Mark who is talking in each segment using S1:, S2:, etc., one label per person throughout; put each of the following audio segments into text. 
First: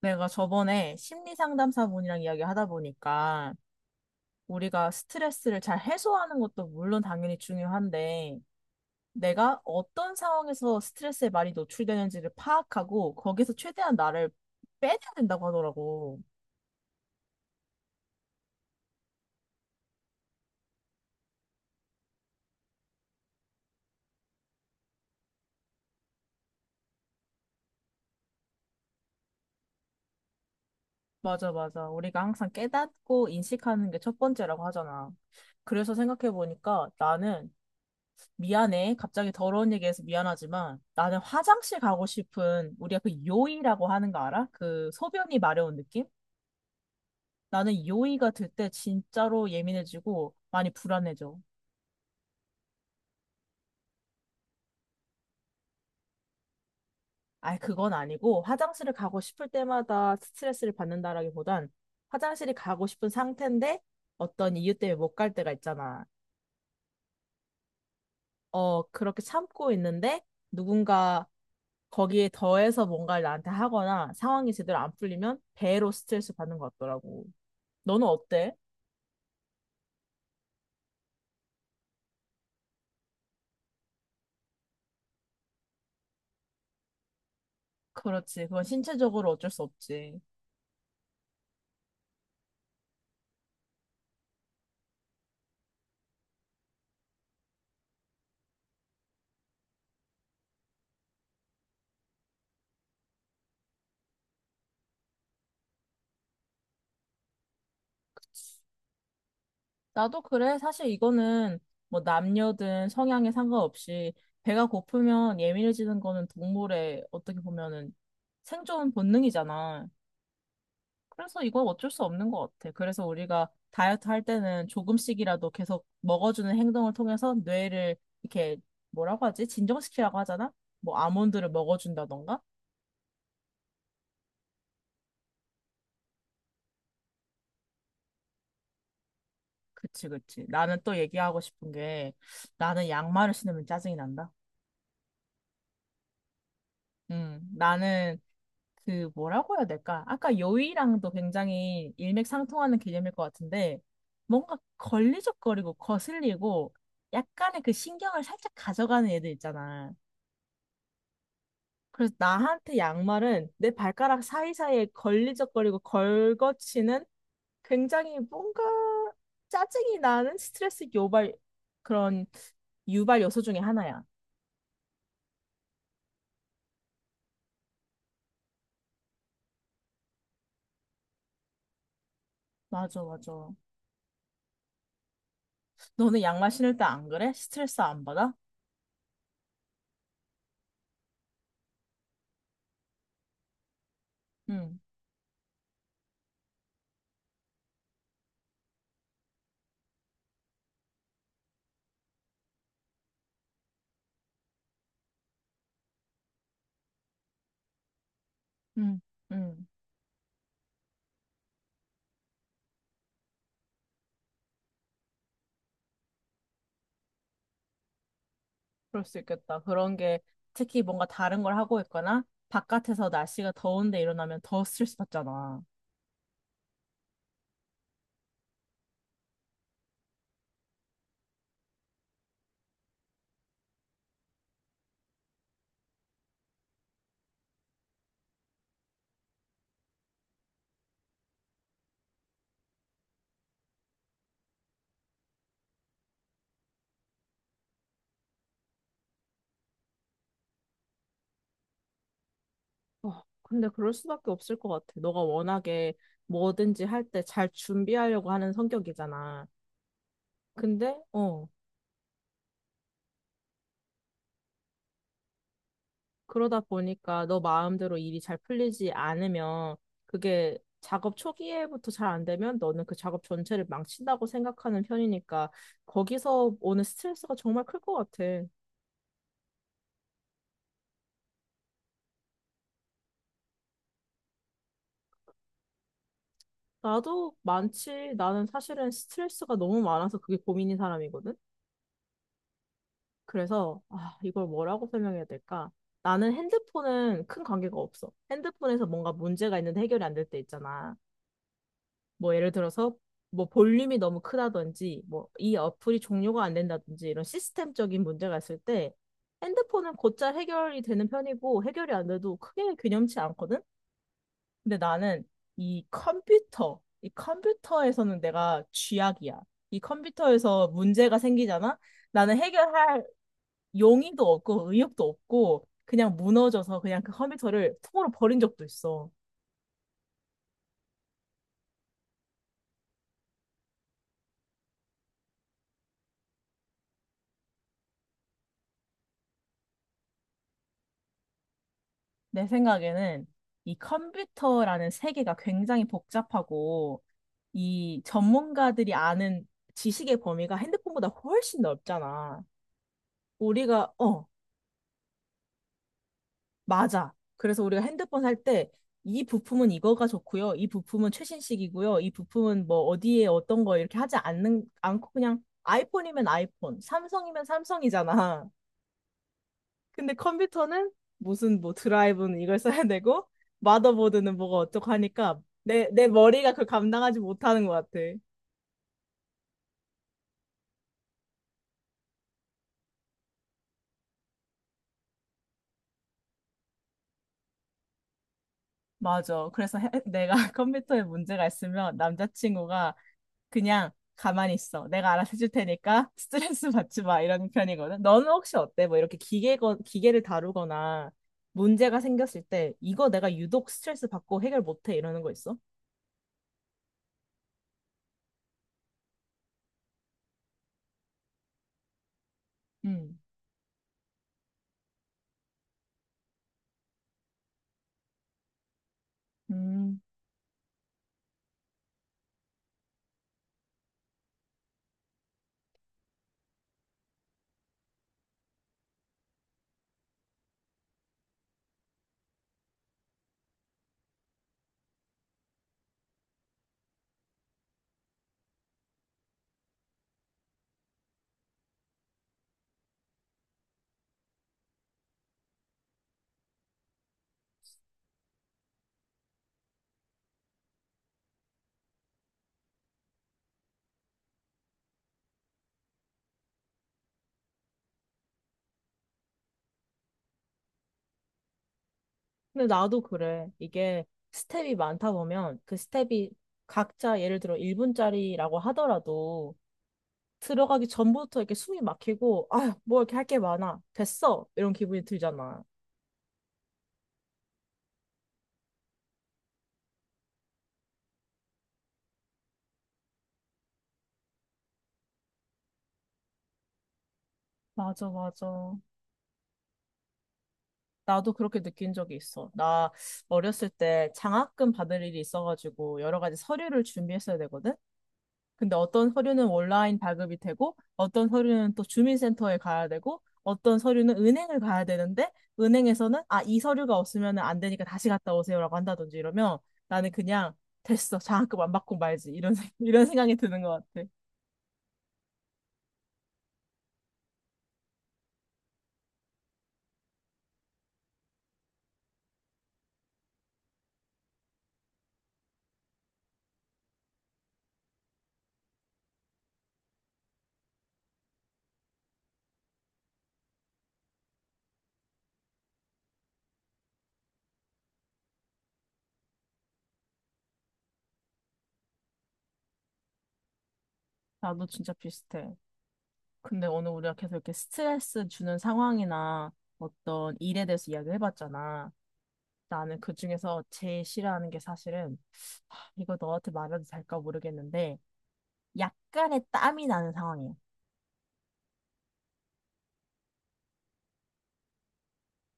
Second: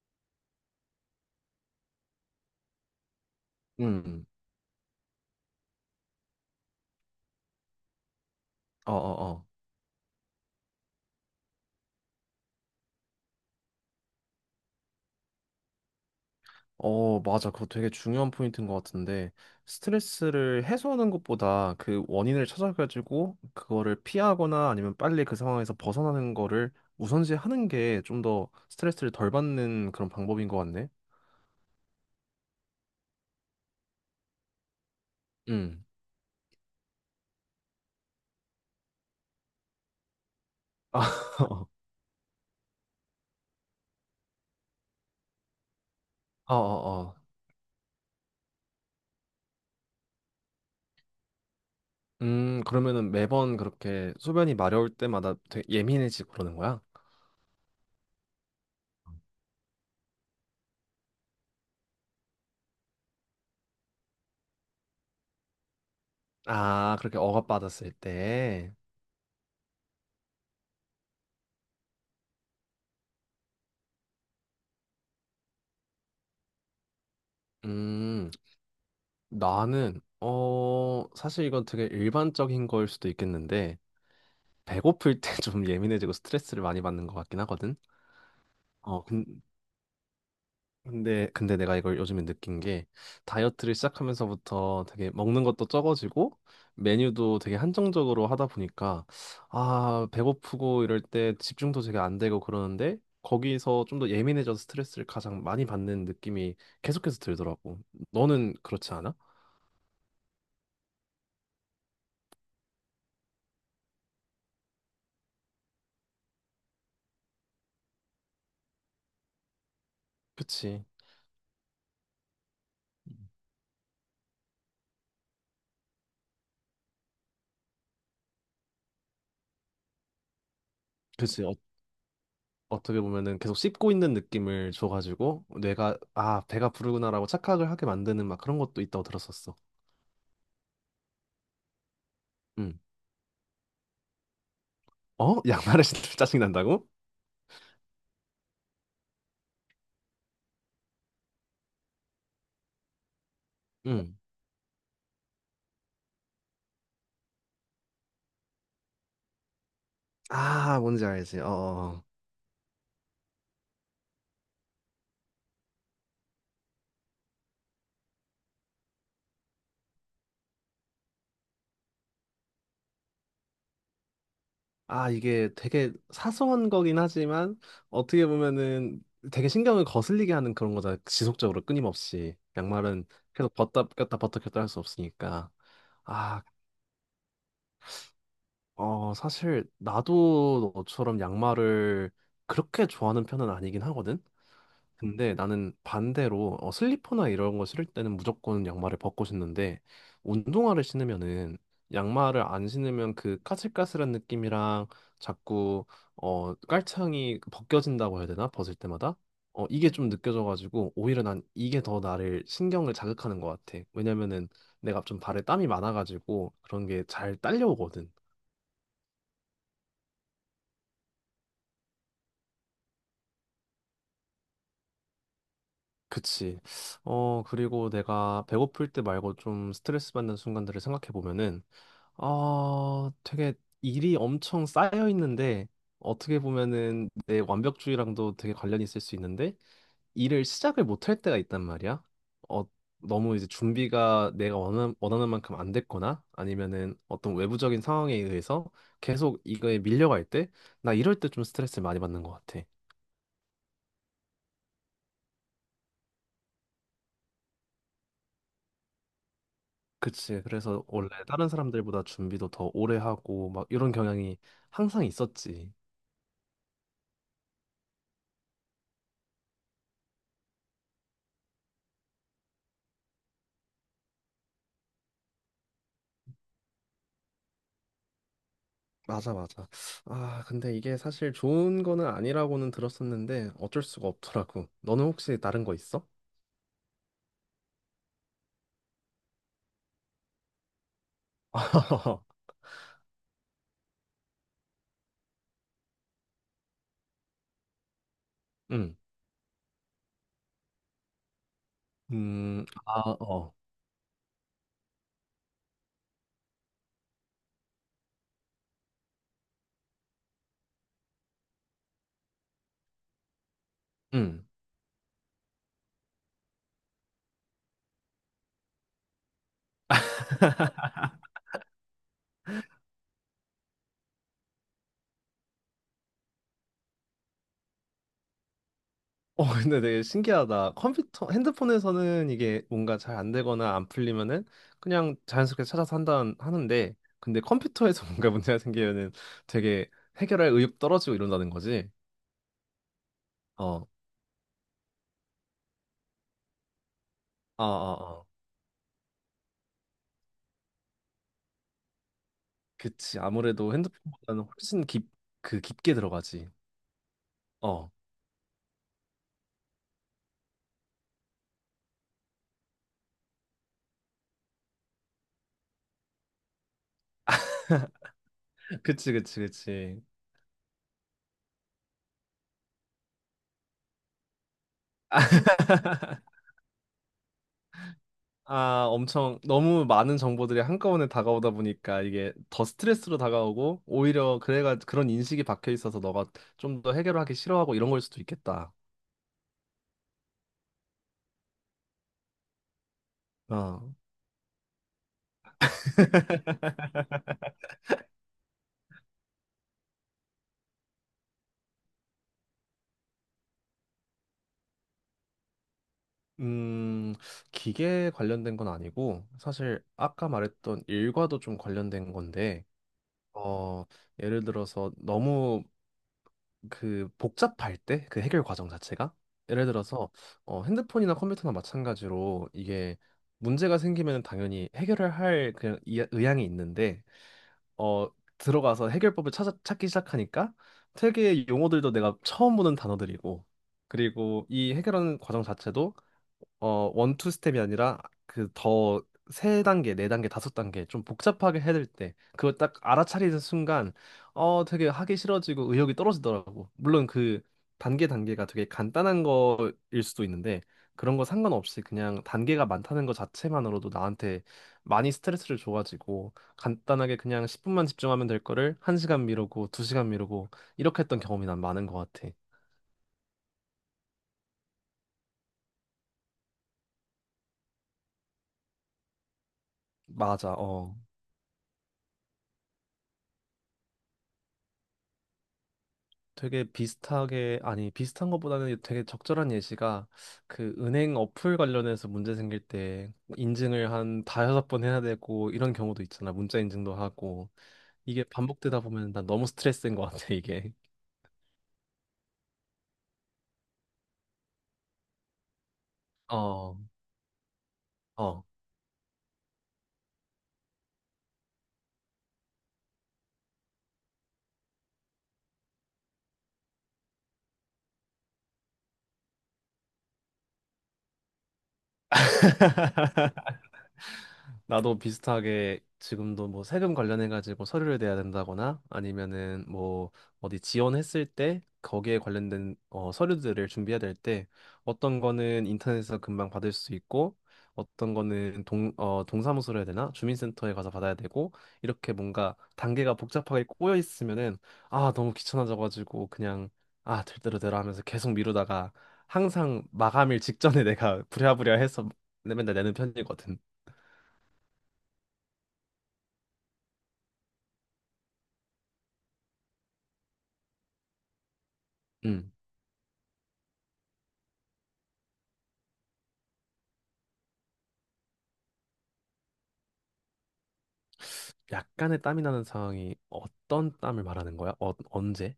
S1: 내가 저번에 심리 상담사분이랑 이야기하다 보니까
S2: 음,
S1: 우리가 스트레스를 잘 해소하는 것도 물론 당연히 중요한데
S2: 어, 어, 어.
S1: 내가 어떤 상황에서 스트레스에 많이 노출되는지를 파악하고 거기서 최대한 나를 빼내야 된다고 하더라고.
S2: 어, 맞아. 그거 되게 중요한 포인트인 것 같은데, 스트레스를 해소하는 것보다 그 원인을 찾아가지고, 그거를 피하거나 아니면 빨리 그 상황에서 벗어나는 거를 우선시 하는 게 좀 더 스트레스를 덜 받는 그런 방법인 것 같네.
S1: 맞아, 맞아. 우리가 항상 깨닫고 인식하는 게 첫 번째라고 하잖아.
S2: 음.
S1: 그래서 생각해보니까 나는 미안해. 갑자기 더러운 얘기해서 미안하지만
S2: 아,
S1: 나는 화장실 가고 싶은 우리가 그 요이라고 하는 거 알아? 그 소변이 마려운 느낌?
S2: 어, 어, 어.
S1: 나는 요의가 들 때 진짜로 예민해지고 많이 불안해져.
S2: 그러면은 매번 그렇게 소변이 마려울 때마다 되게 예민해지고 그러는 거야?
S1: 아이, 그건 아니고 화장실을 가고 싶을 때마다 스트레스를 받는다라기보단 화장실이 가고 싶은 상태인데 어떤 이유 때문에 못 갈 때가 있잖아.
S2: 아, 그렇게 억압받았을 때.
S1: 어, 그렇게 참고 있는데 누군가 거기에 더해서 뭔가를 나한테 하거나 상황이 제대로 안 풀리면 배로 스트레스 받는 것 같더라고. 너는
S2: 음.
S1: 어때?
S2: 나는 사실 이건 되게 일반적인 거일 수도 있겠는데 배고플 때 좀 예민해지고 스트레스를 많이 받는 것 같긴 하거든.
S1: 그렇지. 그건
S2: 어
S1: 신체적으로
S2: 근-
S1: 어쩔 수 없지.
S2: 근데 내가 이걸 요즘에 느낀 게 다이어트를 시작하면서부터 되게 먹는 것도 적어지고 메뉴도 되게 한정적으로 하다 보니까 아 배고프고 이럴 때 집중도 되게 안 되고 그러는데 거기서 좀 더 예민해져서 스트레스를 가장 많이 받는 느낌이 계속해서 들더라고. 너는 그렇지 않아?
S1: 나도 그래. 사실 이거는 뭐 남녀든 성향에 상관없이 배가 고프면 예민해지는 거는 동물의 어떻게 보면은 생존 본능이잖아.
S2: 그치.
S1: 그래서 이건 어쩔 수 없는 것 같아. 그래서 우리가 다이어트 할 때는 조금씩이라도 계속 먹어주는 행동을 통해서 뇌를 이렇게 뭐라고 하지? 진정시키라고 하잖아? 뭐
S2: 그치.
S1: 아몬드를 먹어준다던가?
S2: 어떻게 보면은 계속 씹고 있는 느낌을 줘가지고 뇌가 아 배가 부르구나라고 착각을 하게 만드는 막 그런 것도 있다고 들었었어.
S1: 그치, 그치. 나는 또 얘기하고 싶은 게
S2: 음.
S1: 나는 양말을 신으면 짜증이 난다.
S2: 어? 양말을 신으면 짜증 난다고?
S1: 나는 그 뭐라고 해야 될까? 아까 요의랑도 굉장히 일맥상통하는 개념일 것 같은데
S2: 음.
S1: 뭔가 걸리적거리고 거슬리고 약간의 그 신경을 살짝 가져가는 애들 있잖아.
S2: 아 뭔지 알지. 어. 어.
S1: 그래서 나한테 양말은 내 발가락 사이사이에 걸리적거리고 걸거치는 굉장히 뭔가 짜증이 나는 스트레스 유발 그런 유발 요소 중에 하나야.
S2: 아 이게 되게 사소한 거긴 하지만 어떻게 보면은 되게 신경을 거슬리게 하는 그런 거잖아. 지속적으로 끊임없이
S1: 맞아,
S2: 양말은
S1: 맞아.
S2: 계속 벗다 꼈다 벗다 꼈다 할 수 없으니까.
S1: 너는
S2: 아
S1: 양말 신을 때 안 그래? 스트레스 안 받아?
S2: 사실 나도 너처럼 양말을 그렇게 좋아하는 편은 아니긴 하거든.
S1: 응,
S2: 근데 나는 반대로 슬리퍼나 이런 거 신을 때는 무조건 양말을 벗고 신는데 운동화를 신으면은 양말을 안 신으면 그 까슬까슬한 느낌이랑 자꾸 깔창이 벗겨진다고 해야 되나? 벗을
S1: 응,
S2: 때마다
S1: 응.
S2: 이게 좀 느껴져가지고 오히려 난 이게 더 나를 신경을 자극하는 것 같아. 왜냐면은 내가 좀 발에 땀이 많아가지고 그런 게 잘 딸려오거든.
S1: 그럴 수 있겠다. 그런 게 특히 뭔가 다른 걸 하고 있거나 바깥에서 날씨가 더운데 일어나면 더 스트레스 받잖아.
S2: 그치. 그리고 내가 배고플 때 말고 좀 스트레스 받는 순간들을 생각해 보면은 되게 일이 엄청 쌓여 있는데 어떻게 보면은 내 완벽주의랑도 되게 관련이 있을 수 있는데 일을 시작을 못할 때가 있단 말이야. 어, 너무 이제 준비가 내가 원하는 만큼 안 됐거나 아니면은 어떤 외부적인 상황에 의해서 계속 이거에 밀려갈 때 나 이럴 때 좀 스트레스를 많이 받는 것 같아.
S1: 근데 그럴 수밖에 없을 것 같아. 너가 워낙에 뭐든지 할 때 잘 준비하려고 하는 성격이잖아.
S2: 그치. 그래서
S1: 근데,
S2: 원래 다른 사람들보다 준비도 더 오래 하고 막 이런 경향이 항상 있었지.
S1: 그러다 보니까 너 마음대로 일이 잘 풀리지 않으면 그게 작업 초기에부터 잘 안 되면 너는 그 작업 전체를 망친다고 생각하는 편이니까 거기서 오는 스트레스가 정말 클 것 같아.
S2: 맞아, 맞아. 아, 근데 이게 사실 좋은 거는 아니라고는 들었었는데 어쩔 수가 없더라고. 너는 혹시 다른 거 있어?
S1: 나도 많지. 나는 사실은 스트레스가 너무 많아서 그게 고민인 사람이거든. 그래서 아, 이걸 뭐라고 설명해야 될까? 나는 핸드폰은 큰 관계가 없어. 핸드폰에서
S2: 응.
S1: 뭔가 문제가 있는데 해결이 안 될 때 있잖아. 뭐 예를 들어서
S2: 아,
S1: 뭐
S2: 어.
S1: 볼륨이 너무 크다든지 뭐 이 어플이 종료가 안 된다든지 이런 시스템적인 문제가 있을 때 핸드폰은 곧잘 해결이 되는 편이고 해결이 안 돼도 크게 균염치 않거든.
S2: 응.
S1: 근데 나는 이 컴퓨터, 이 컴퓨터에서는 내가 쥐약이야. 이 컴퓨터에서 문제가 생기잖아? 나는 해결할 용의도 없고 의욕도 없고 그냥 무너져서 그냥 그 컴퓨터를 통으로 버린 적도 있어.
S2: 어, 근데 되게 신기하다. 컴퓨터, 핸드폰에서는 이게 뭔가 잘 안 되거나 안 풀리면은 그냥 자연스럽게 찾아서 한다 하는데, 근데 컴퓨터에서 뭔가 문제가 생기면은 되게 해결할 의욕 떨어지고 이런다는 거지.
S1: 내 생각에는 이
S2: 어,
S1: 컴퓨터라는 세계가 굉장히 복잡하고
S2: 아,
S1: 이
S2: 아, 아.
S1: 전문가들이 아는 지식의 범위가 핸드폰보다 훨씬 넓잖아.
S2: 그치. 아무래도
S1: 우리가,
S2: 핸드폰보다는 그 깊게 들어가지.
S1: 맞아. 그래서 우리가
S2: 어.
S1: 핸드폰 살 때 이 부품은 이거가 좋고요. 이 부품은 최신식이고요. 이 부품은 뭐 어디에 어떤 거 이렇게 하지 않는 않고 그냥 아이폰이면 아이폰, 삼성이면 삼성이잖아.
S2: 그치, 그치, 그치.
S1: 근데 컴퓨터는 무슨 뭐 드라이브는 이걸 써야 되고 마더보드는 뭐가 어쩌고 하니까 내 머리가 그걸 감당하지 못하는 것 같아.
S2: 아, 엄청 너무 많은 정보들이 한꺼번에 다가오다 보니까 이게 더 스트레스로 다가오고 오히려 그래가 그런 인식이 박혀 있어서 너가 좀 더 해결하기 싫어하고 이런 걸 수도 있겠다.
S1: 맞아. 그래서 내가 컴퓨터에 문제가 있으면 남자친구가
S2: 어.
S1: 그냥 가만히 있어. 내가 알아서 해줄 테니까 스트레스 받지 마. 이런 편이거든. 너는 혹시 어때? 뭐 이렇게 기계, 기계를 다루거나 문제가 생겼을 때 이거 내가 유독 스트레스 받고 해결 못해. 이러는 거 있어?
S2: 음, 기계 관련된 건 아니고 사실 아까 말했던 일과도 좀 관련된 건데
S1: 음.
S2: 어, 예를 들어서 너무 그 복잡할 때 그 해결 과정 자체가 예를
S1: 음,
S2: 들어서 핸드폰이나 컴퓨터나 마찬가지로 이게 문제가 생기면 당연히 해결을 할 그냥 의향이 있는데 어, 들어가서 해결법을 찾기 시작하니까 되게 용어들도 내가 처음 보는 단어들이고 그리고 이 해결하는 과정 자체도 원투 스텝이 아니라 그 더 세 단계, 네 단계, 다섯 단계 좀 복잡하게 해야 될 때, 그걸 딱 알아차리는 순간, 되게 하기 싫어지고 의욕이 떨어지더라고. 물론 그 단계 단계가 되게 간단한 거일 수도 있는데, 그런 거 상관없이 그냥 단계가 많다는 것 자체만으로도 나한테 많이 스트레스를 줘가지고, 간단하게 그냥 10분만 집중하면 될 거를 1시간 미루고 2시간 미루고 이렇게 했던 경험이 난 많은 것 같아.
S1: 근데 나도 그래. 이게 스텝이 많다 보면 그 스텝이 각자 예를 들어 1분짜리라고 하더라도
S2: 맞아.
S1: 들어가기
S2: 어.
S1: 전부터 이렇게 숨이 막히고, 아, 뭐 이렇게 할 게 많아. 됐어. 이런 기분이 들잖아.
S2: 되게 비슷하게 아니 비슷한 것보다는 되게 적절한 예시가 그 은행 어플 관련해서 문제 생길 때 인증을 한 다여섯 번 해야 되고 이런 경우도 있잖아. 문자 인증도 하고
S1: 맞아,
S2: 이게
S1: 맞아.
S2: 반복되다 보면 난 너무 스트레스인 것 같아, 이게.
S1: 나도 그렇게 느낀 적이 있어. 나 어렸을 때 장학금 받을 일이 있어가지고 여러 가지
S2: 어.
S1: 서류를 준비했어야 되거든?
S2: 어.
S1: 근데 어떤 서류는 온라인 발급이 되고, 어떤 서류는 또 주민센터에 가야 되고, 어떤 서류는 은행을 가야 되는데, 은행에서는 아, 이 서류가 없으면 안 되니까 다시 갔다 오세요라고 한다든지 이러면 나는 그냥 됐어. 장학금 안 받고 말지. 이런, 이런 생각이 드는 것 같아.
S2: 나도 비슷하게 지금도 뭐 세금 관련해가지고 서류를 내야 된다거나 아니면은 뭐 어디 지원했을 때 거기에 관련된 서류들을 준비해야 될 때 어떤 거는 인터넷에서 금방 받을 수 있고 어떤 거는 동사무소로 해야 되나? 주민센터에 가서 받아야 되고 이렇게 뭔가 단계가 복잡하게 꼬여 있으면은 아, 너무 귀찮아져가지고 그냥 아, 될 대로 되라 하면서 계속 미루다가 항상 마감일 직전에 내가 부랴부랴 해서 맨날 내는 편이거든.
S1: 나도 진짜 비슷해. 근데 오늘 우리가 계속 이렇게 스트레스 주는 상황이나 어떤 일에 대해서 이야기를 해봤잖아.
S2: 음.
S1: 나는 그중에서 제일 싫어하는 게 사실은 이거 너한테 말해도 될까 모르겠는데 약간의 땀이 나는 상황이야.
S2: 약간의 땀이 나는 상황이 어떤 땀을 말하는 거야? 어, 언제?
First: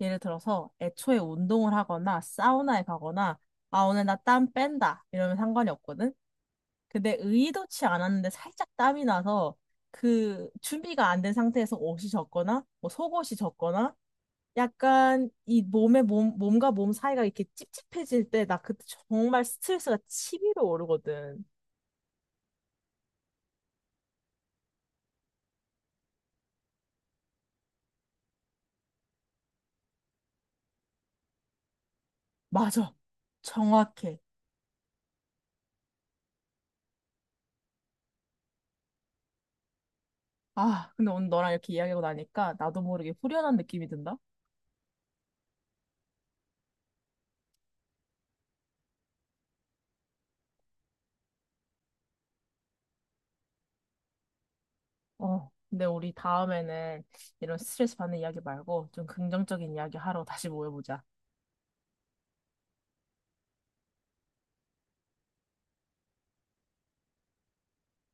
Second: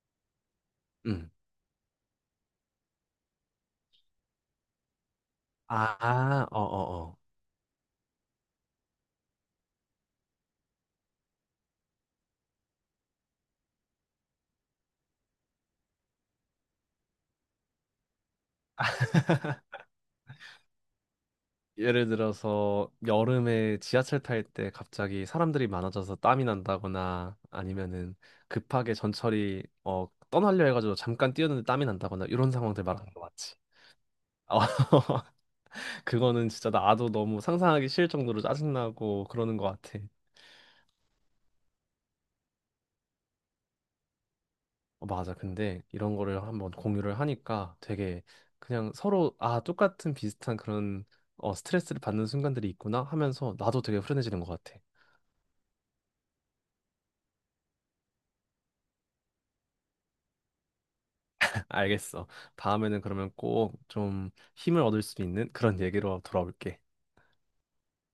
S1: 예를 들어서 애초에
S2: 응.
S1: 운동을 하거나 사우나에 가거나 아 오늘 나 땀 뺀다 이러면 상관이 없거든.
S2: 아, 어, 어,
S1: 근데
S2: 어.
S1: 의도치 않았는데 살짝 땀이 나서 그 준비가 안 된 상태에서 옷이 젖거나 뭐 속옷이 젖거나 약간 이 몸과 몸 사이가 이렇게 찝찝해질 때 나 그때 정말 스트레스가 치밀어 오르거든.
S2: 예를 들어서 여름에 지하철 탈 때 갑자기 사람들이 많아져서 땀이 난다거나 아니면은 급하게 전철이 떠나려 해가지고 잠깐 뛰었는데 땀이 난다거나 이런 상황들
S1: 맞아.
S2: 말하는 거 맞지?
S1: 정확해.
S2: 어, 그거는 진짜 나도 너무 상상하기 싫을 정도로 짜증나고 그러는 것 같아.
S1: 아, 근데 오늘 너랑 이렇게 이야기하고 나니까 나도 모르게 후련한 느낌이 든다.
S2: 어, 맞아. 근데 이런 거를 한번 공유를 하니까 되게 그냥 서로 아, 똑같은 비슷한 그런 스트레스를 받는 순간들이 있구나 하면서 나도 되게 후련해지는 것 같아.
S1: 어. 근데 우리 다음에는 이런 스트레스 받는 이야기 말고 좀 긍정적인 이야기 하러 다시 모여보자.
S2: 알겠어. 다음에는 그러면 꼭 좀 힘을 얻을 수 있는 그런 얘기로 돌아올게.